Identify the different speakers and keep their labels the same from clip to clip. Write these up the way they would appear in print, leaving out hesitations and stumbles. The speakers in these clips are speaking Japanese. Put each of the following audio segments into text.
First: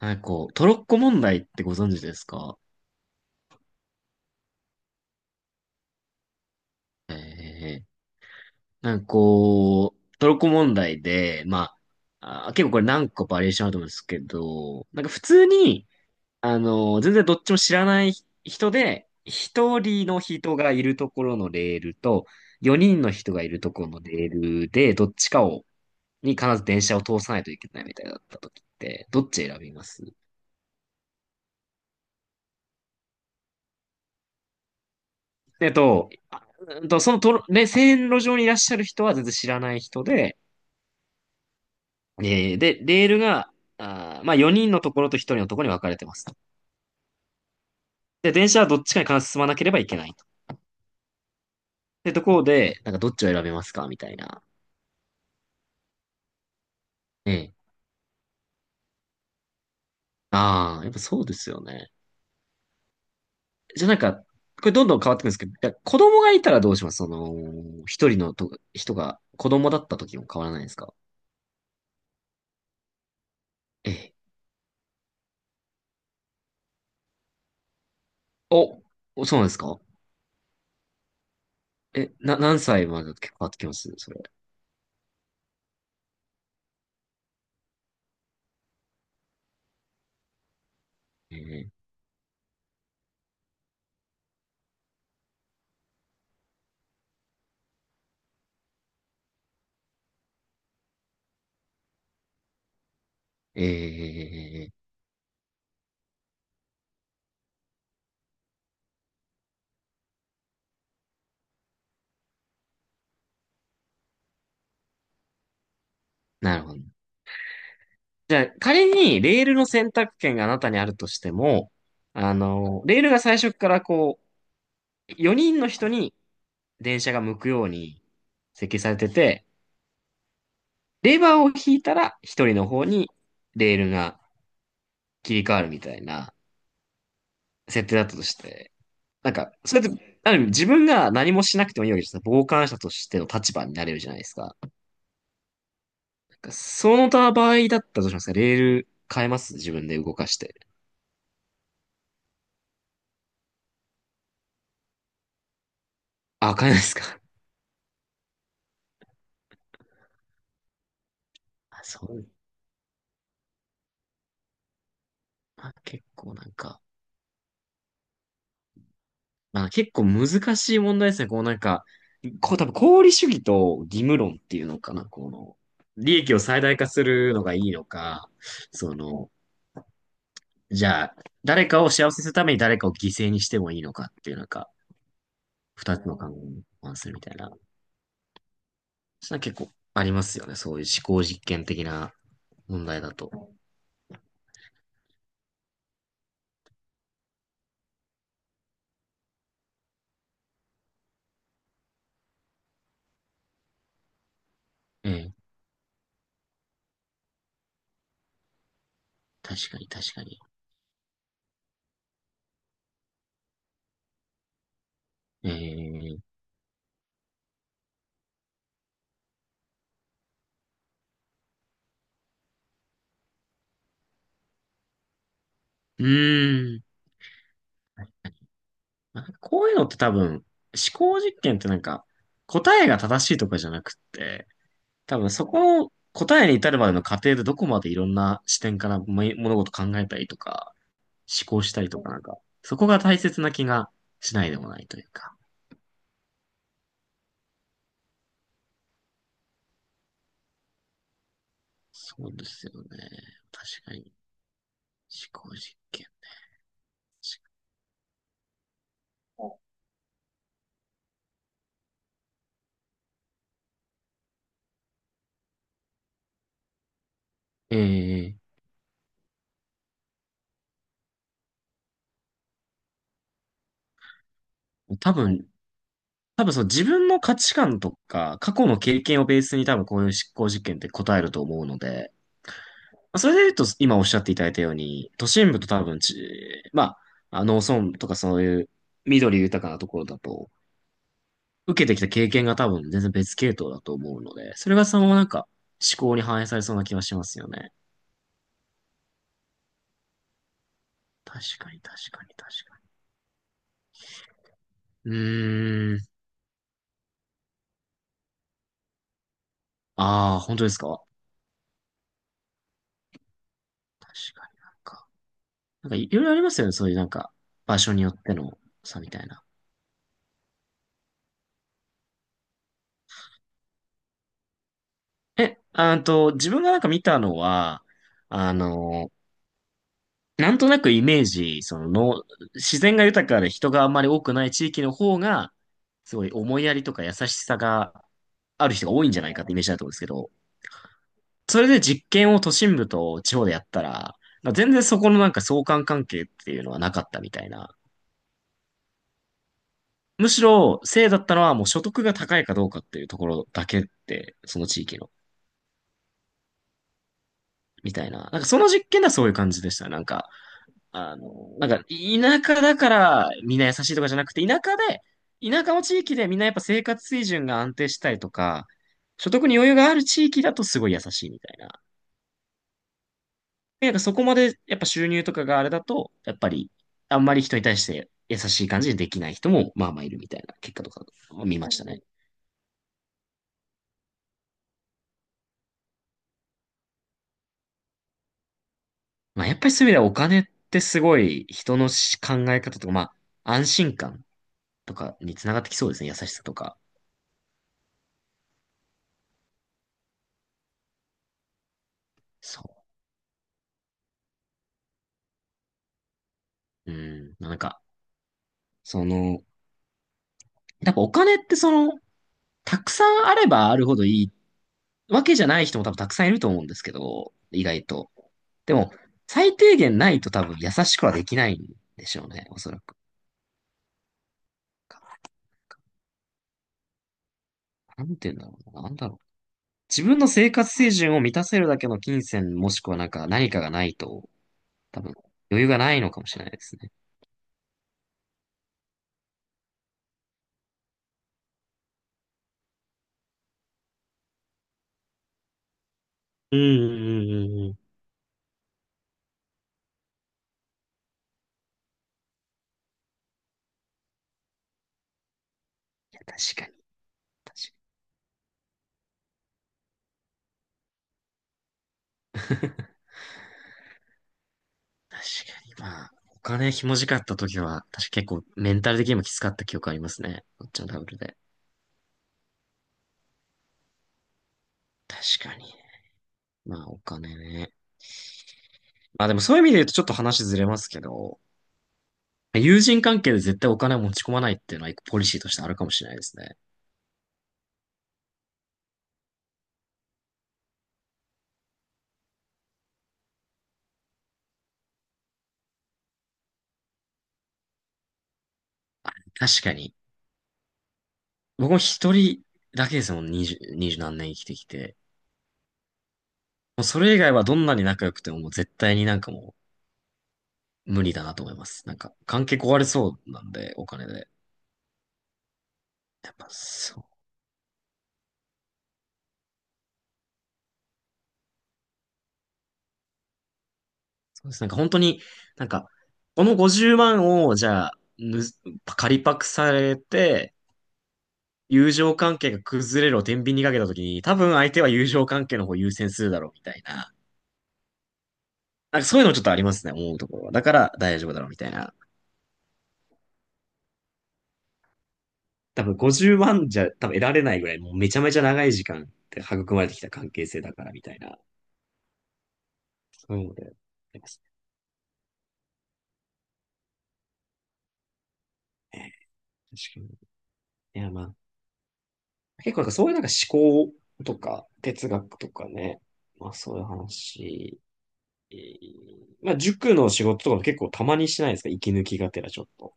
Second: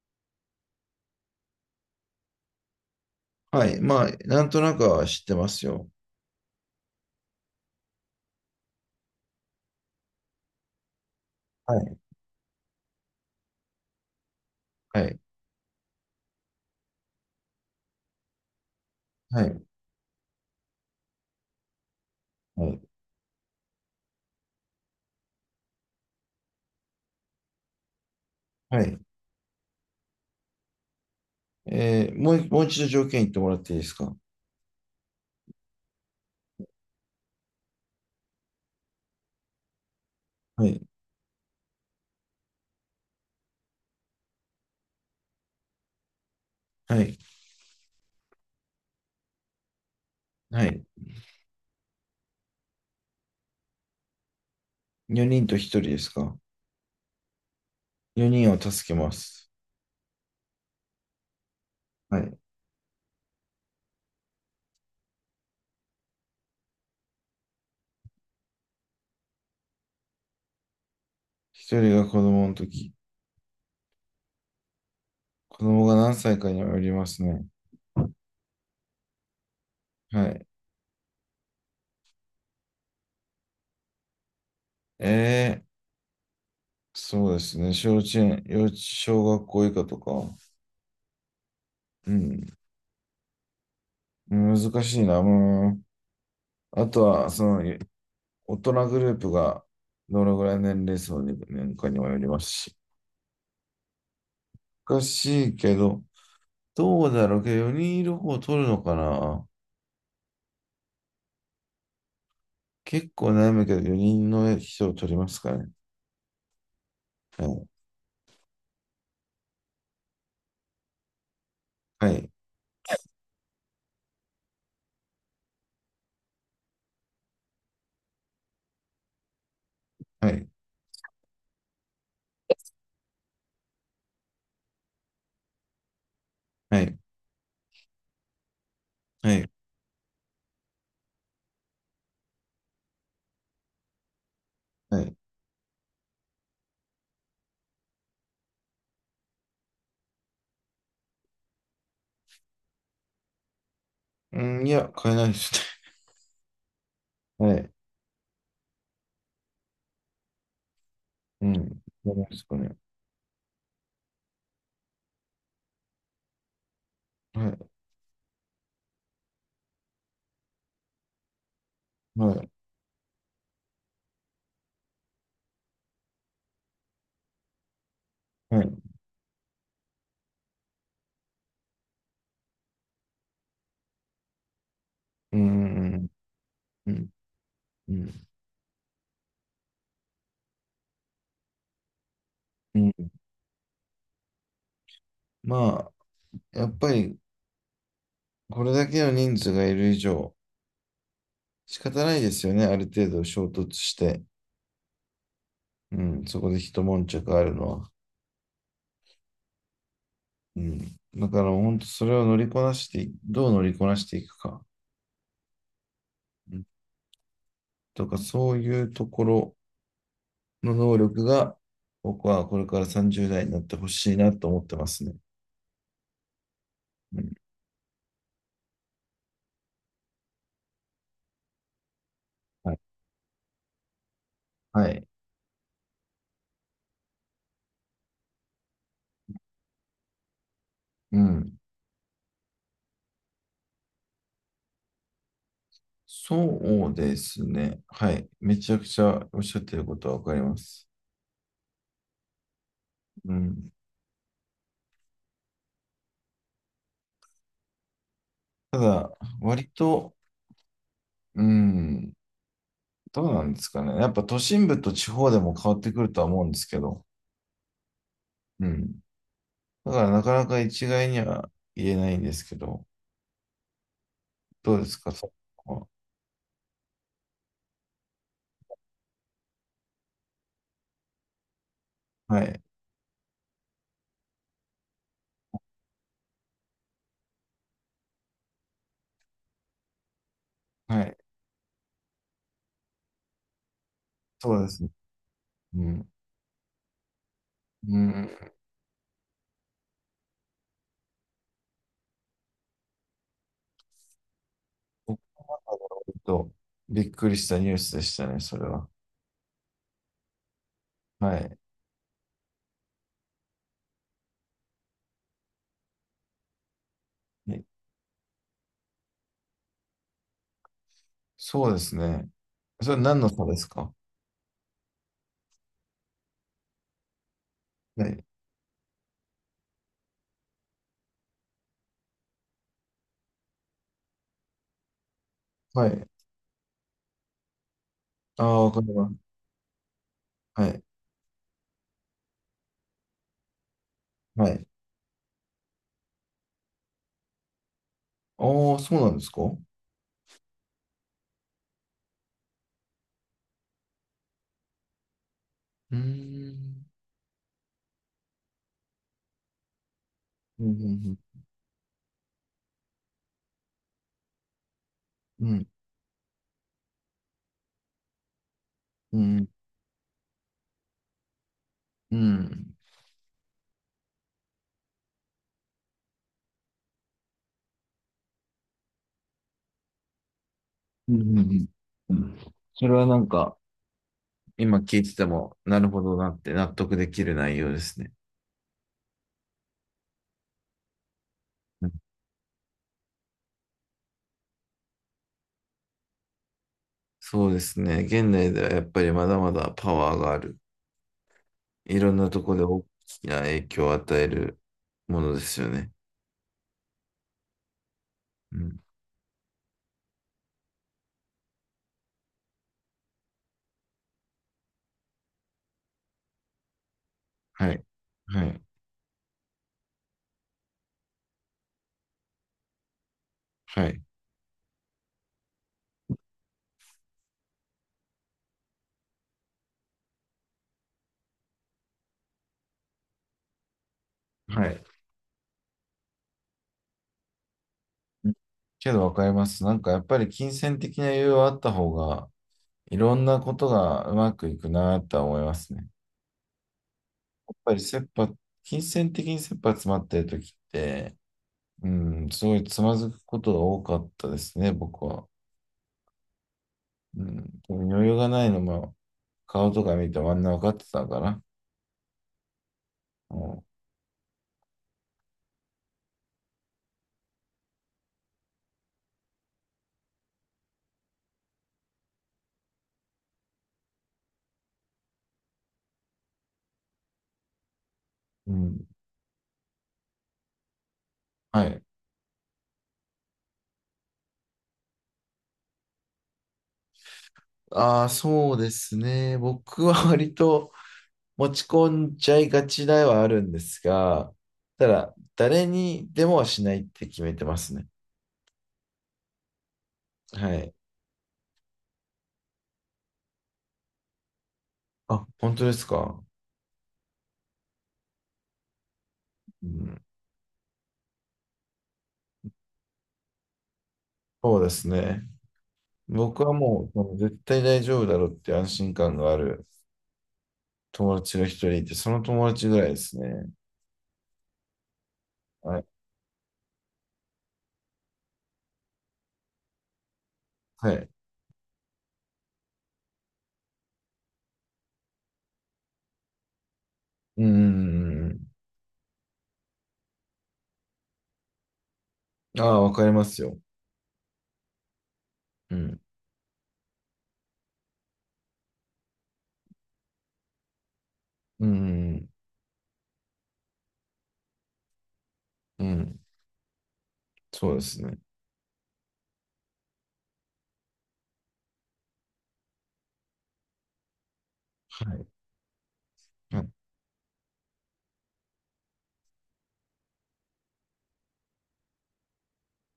Speaker 1: なんかこう、トロッコ問題ってご存知ですか？
Speaker 2: はい。まあ、なんとなくは知ってますよ。
Speaker 1: ええ。なんかこう、トロッコ問題で、ま
Speaker 2: はい。
Speaker 1: あ、結構これ何個バリエーションあると思うんですけど、な
Speaker 2: は
Speaker 1: んか
Speaker 2: い。
Speaker 1: 普通に、全然どっちも知らない人で、
Speaker 2: はい。
Speaker 1: 一人の人がいるところのレールと、
Speaker 2: は
Speaker 1: 四
Speaker 2: い。
Speaker 1: 人の人がいるところのレールで、どっちかを、に必ず電車を通さないといけないみたいだった時っ
Speaker 2: はい。
Speaker 1: て、どっち選びます？
Speaker 2: もう一度条件言ってもらっていいですか？
Speaker 1: えっと、あそのトロ、ね、線路上にいらっしゃる人は全然知らない人で、
Speaker 2: はい。
Speaker 1: で、レールが、まあ、4人のところと1人のところに分かれてますと。
Speaker 2: はい。
Speaker 1: で、電車はどっちかに必ず進まなければいけないと。
Speaker 2: はい。
Speaker 1: で、ところで、なんかどっちを選べますかみたいな。
Speaker 2: 4人と1人ですか？
Speaker 1: ええ。
Speaker 2: 4 人を助けます。
Speaker 1: ああ、やっぱそうですよね。
Speaker 2: はい。
Speaker 1: じゃあなんか、これどんどん変わってくるんですけど、いや子供がいたらどうします一人のと人が子供だった時も変わらないですか？
Speaker 2: 1人が子供の時。
Speaker 1: ええ。
Speaker 2: 子供が何歳かにもよりますね。
Speaker 1: お、そうなんですか？
Speaker 2: はい。
Speaker 1: 何歳までだと結構変わってきますそれ？
Speaker 2: えー、そうですね。小稚園、小学校以下とか。
Speaker 1: ええ。
Speaker 2: うん。難しいな。もうあとは、その、大人グループがどのぐらい年齢層に年間にもよりますし。
Speaker 1: ええ。
Speaker 2: 難しいけど、どうだろうけど、4人いる方を取るのかな。結構悩むけど、4人の人を取りますかね。
Speaker 1: なるほど。
Speaker 2: はい。
Speaker 1: じゃあ、仮にレールの選択権があなたにあるとしても、
Speaker 2: はい。
Speaker 1: レールが最初からこう、4人の人に電車が向くように設計されてて、
Speaker 2: はい。
Speaker 1: レバーを引いたら1人の方にレールが切り替わるみたいな設定だったとして、なん
Speaker 2: はい。
Speaker 1: か、それって、ある意味自分が何もしなくてもいいわけですよ。傍観者としての立場になれるじゃないですか。
Speaker 2: はい。
Speaker 1: なんかその他場合だったらどうしますか？レール変えます？自分で動かして。
Speaker 2: うん、いや、変えないです
Speaker 1: あ、変えないですか？
Speaker 2: ね。はい。うん。
Speaker 1: あ、そ
Speaker 2: 変えな
Speaker 1: う。
Speaker 2: いですかね。
Speaker 1: あ、結構なんか。
Speaker 2: はい。
Speaker 1: まあ結構難しい問題ですね。こうなんか、
Speaker 2: はい。
Speaker 1: こう多分功利主義と義務論っていうのかな。利益を最大化するのがいいのか、
Speaker 2: はい。
Speaker 1: その、じゃあ、誰かを幸せにするために誰かを犠牲にしてもいいのかっていうなんか、
Speaker 2: う
Speaker 1: 二つ
Speaker 2: ん。
Speaker 1: の考えに
Speaker 2: う
Speaker 1: 反す
Speaker 2: ん。
Speaker 1: るみたいな。
Speaker 2: うん。
Speaker 1: そんな結構ありますよね。そういう思考実験的な
Speaker 2: う
Speaker 1: 問題
Speaker 2: ん。
Speaker 1: だと。
Speaker 2: まあ、やっぱり、これだけの人数がいる以上、仕方ないですよね。ある程度衝突して。
Speaker 1: ええ、
Speaker 2: うん、そこで一悶着あるのは。
Speaker 1: 確かに確かに。
Speaker 2: うん。だから本当それを乗りこなしてい、どう乗りこなしていくか、
Speaker 1: ええ、
Speaker 2: うん、とか、そういうところの能力が、僕はこれから30代になってほしいなと思ってますね。
Speaker 1: うーん。
Speaker 2: うん。
Speaker 1: なんかこういうのって多分、思考実験ってなんか、
Speaker 2: は
Speaker 1: 答
Speaker 2: い。
Speaker 1: えが正しいとかじゃなくって、
Speaker 2: はい。
Speaker 1: 多分そこの答えに至るまでの過程でどこまでいろんな視点からも物事考えたりとか、
Speaker 2: う
Speaker 1: 思
Speaker 2: ん。
Speaker 1: 考したりとかなんか、そこが大切な気がしないでもないというか。
Speaker 2: そうですね。はい。めちゃくちゃおっしゃってることはわかります。
Speaker 1: そうですよね。
Speaker 2: うん。
Speaker 1: 確かに。思考実験。
Speaker 2: ただ、割と、うん、どうなんですかね。やっぱ都心部と地方でも変わってくるとは思うんですけど、
Speaker 1: ええ。
Speaker 2: うん。だからなかなか一概には言えないんですけど、どうですか、
Speaker 1: 多
Speaker 2: そ
Speaker 1: 分、
Speaker 2: こ
Speaker 1: 多分そう自分の価値観とか、過去の経験をベースに多分こういう思考実験って答えると思うので、
Speaker 2: は。はい。
Speaker 1: まあそれで言うと今おっしゃっていただいたように、都心部と多分まあ、農村とかそういう緑豊かなところだと、
Speaker 2: はい。
Speaker 1: 受けてきた経験が多分全然別系統だと思うの
Speaker 2: そ
Speaker 1: で、
Speaker 2: うで
Speaker 1: それ
Speaker 2: す
Speaker 1: が
Speaker 2: ね。
Speaker 1: そのままなんか
Speaker 2: う
Speaker 1: 思
Speaker 2: ん。
Speaker 1: 考に反映されそうな気がしますよね。
Speaker 2: うん。
Speaker 1: 確かに確かに確かに。う
Speaker 2: 僕は
Speaker 1: ーん。
Speaker 2: 割とびっくりしたニュースでしたね、それは。
Speaker 1: ああ、本当ですか？
Speaker 2: はい。
Speaker 1: 確かになんか。なんかいろいろありますよね。そういうなんか
Speaker 2: ね。
Speaker 1: 場所によっての差みたいな。
Speaker 2: そうですね。それは何の差ですか？
Speaker 1: え、あーと、自分がなんか見たのは、
Speaker 2: はい。
Speaker 1: あの、なんとなくイメージ、そのの、自然が豊かで人があんまり多くない地域の方が、
Speaker 2: はい。
Speaker 1: すごい思いやりとか優しさが
Speaker 2: ああ、
Speaker 1: あ
Speaker 2: わ
Speaker 1: る
Speaker 2: か
Speaker 1: 人が
Speaker 2: り
Speaker 1: 多い
Speaker 2: ま
Speaker 1: んじゃ
Speaker 2: す。
Speaker 1: ないかってイメージだと思うんですけど、
Speaker 2: はい。
Speaker 1: それで実験を都心部と地方でやったら、
Speaker 2: は
Speaker 1: まあ
Speaker 2: い。
Speaker 1: 全然そこのなんか相関関係っていうのはなかったみたいな。
Speaker 2: ああ、そうなんですか？う
Speaker 1: むしろ、せいだったのはもう所得が高いかどうかっていうところだけって、その地域の。
Speaker 2: ーん。
Speaker 1: みたいな。なんかその実験ではそういう感じでした。なんか、
Speaker 2: う
Speaker 1: あ
Speaker 2: ん。
Speaker 1: の、なんか田舎だからみんな優しいとかじゃなくて、
Speaker 2: う
Speaker 1: 田
Speaker 2: ん。
Speaker 1: 舎の地域でみんなやっぱ生活水準が安定したりとか、
Speaker 2: う
Speaker 1: 所
Speaker 2: ん。う
Speaker 1: 得
Speaker 2: ん。
Speaker 1: に余裕がある地域だとすごい優しいみたいな。
Speaker 2: うん。
Speaker 1: なんかそこまでやっぱ収入とかがあれだと、やっぱりあんまり人に対して優しい感じでできない人もまあまあいるみたいな結果とか
Speaker 2: うん。う
Speaker 1: を見
Speaker 2: ん
Speaker 1: ましたね。
Speaker 2: うん。それはなんか、今聞いてても、なるほどなって納得できる内容ですね。
Speaker 1: まあやっぱりそういう意味ではお金ってすごい人
Speaker 2: う
Speaker 1: の
Speaker 2: ん。
Speaker 1: 考え方とか、まあ安心感とかにつながってきそうですね。優しさとか。
Speaker 2: そうですね。現代ではやっぱりまだまだパワーがある。いろんなところで大
Speaker 1: そ
Speaker 2: きな影響を与えるものですよね。
Speaker 1: う。うん。なんか、
Speaker 2: うん。
Speaker 1: その、やっぱお金ってたくさんあればあるほどいいわけじゃない人も多分たくさんいると思うんですけど、意
Speaker 2: はい。
Speaker 1: 外と。
Speaker 2: はい。
Speaker 1: でも、最低限ないと多分優しくはできないんでしょうね。おそらく。
Speaker 2: はい。
Speaker 1: なんて言うんだろうな。なんだろう。自分の生活水準を満たせるだけの金銭もしくはなんか何かがないと、
Speaker 2: はい。
Speaker 1: 多分余裕がないのかもしれないですね。
Speaker 2: うん。けどわかります。なんかやっぱり金銭的な余裕はあった方が、いろんなことがうまくいくなとは思いますね。や
Speaker 1: うんうんう
Speaker 2: っ
Speaker 1: んうん。
Speaker 2: ぱ
Speaker 1: い
Speaker 2: り金銭的に切羽詰まってる時って、うん、すごいつまずくことが多かったですね、僕は。
Speaker 1: や、確かに、
Speaker 2: う
Speaker 1: 確か
Speaker 2: ん、多
Speaker 1: に
Speaker 2: 分余裕がないのも、顔とか見てあんな分かってたから。も
Speaker 1: 確かに、まあ、お金ひもじかった時は、確か結構メンタル的にもきつかった記憶ありますね。こっちのダブルで。確かに。まあ、お金ね。
Speaker 2: う、うん、
Speaker 1: まあでもそういう意味で言うとちょっと話ずれますけど、
Speaker 2: はい。
Speaker 1: 友人関係で絶対お金を持ち込まないっていうのは一個ポリシーとしてあるかもしれないですね。
Speaker 2: ああ、そうですね。僕は割と持ち込んじゃいがちではあるんですが、ただ、誰にでもはしないって決めてますね。
Speaker 1: 確かに。
Speaker 2: はい。
Speaker 1: 僕も一人だけですもん、二十何年生きてきて。
Speaker 2: あ、本当ですか？
Speaker 1: もうそれ以外はどんなに仲良くてももう絶対になんかも
Speaker 2: うん、
Speaker 1: う無理だなと思います。なんか関係壊れそうなんで、お金で。
Speaker 2: そうですね。
Speaker 1: やっ
Speaker 2: 僕
Speaker 1: ぱ
Speaker 2: はもう、もう絶対大丈夫だろうっていう安心感がある友達が一人いて、その友達ぐらいですね。
Speaker 1: そうです。なんか本当に、なん
Speaker 2: はい。
Speaker 1: か、この50万をじゃあ、借りパクされて、
Speaker 2: はい。
Speaker 1: 友情関係が崩れるを天秤にかけたときに、多分相手は友情関係の方を優先するだろうみたいな。
Speaker 2: うん、うんうんう
Speaker 1: なんかそういうのちょっとありますね、思うところは。だから大丈夫だろうみたいな。
Speaker 2: ん。ああ、わかりますよ。う
Speaker 1: 多分
Speaker 2: ん。
Speaker 1: 50万じゃ多分得られないぐらい、もうめちゃめちゃ長い時間って育まれてきた関係性だからみたいな、
Speaker 2: うん、
Speaker 1: そういうので、あります
Speaker 2: うん、うん。そうですね。
Speaker 1: ね。確かに。いや、まあ、結構なんかそういうなんか思考とか
Speaker 2: は
Speaker 1: 哲
Speaker 2: い。
Speaker 1: 学とかね、まあ
Speaker 2: はい、
Speaker 1: そういう話、えーまあ塾の仕事とかも結構たまにしないですか？息抜きがてらちょっと。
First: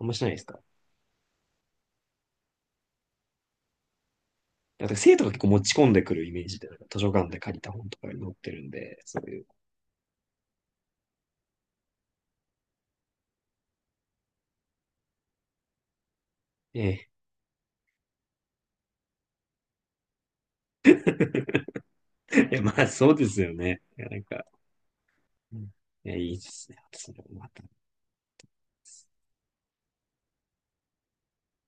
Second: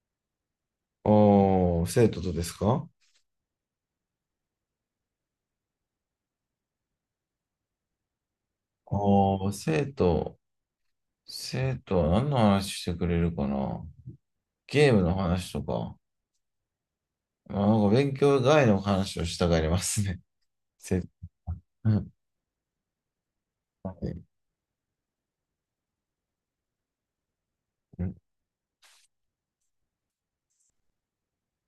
Speaker 1: あんましないですか？
Speaker 2: おー、生徒とですか？
Speaker 1: だから生徒が結構持ち込んでくるイメージで、なんか図書館で借りた本とかに載ってるんで、そういう。
Speaker 2: おー、生徒。生徒は何の話してくれるかな。ゲームの話とか。
Speaker 1: ええ。
Speaker 2: まあ、なんか勉強外の話をしたがりますね。生徒。うん。
Speaker 1: いや、まあそうですよね。
Speaker 2: は
Speaker 1: いや、な
Speaker 2: い。
Speaker 1: んか、うん、いや、いいですね。それもまた。
Speaker 2: うん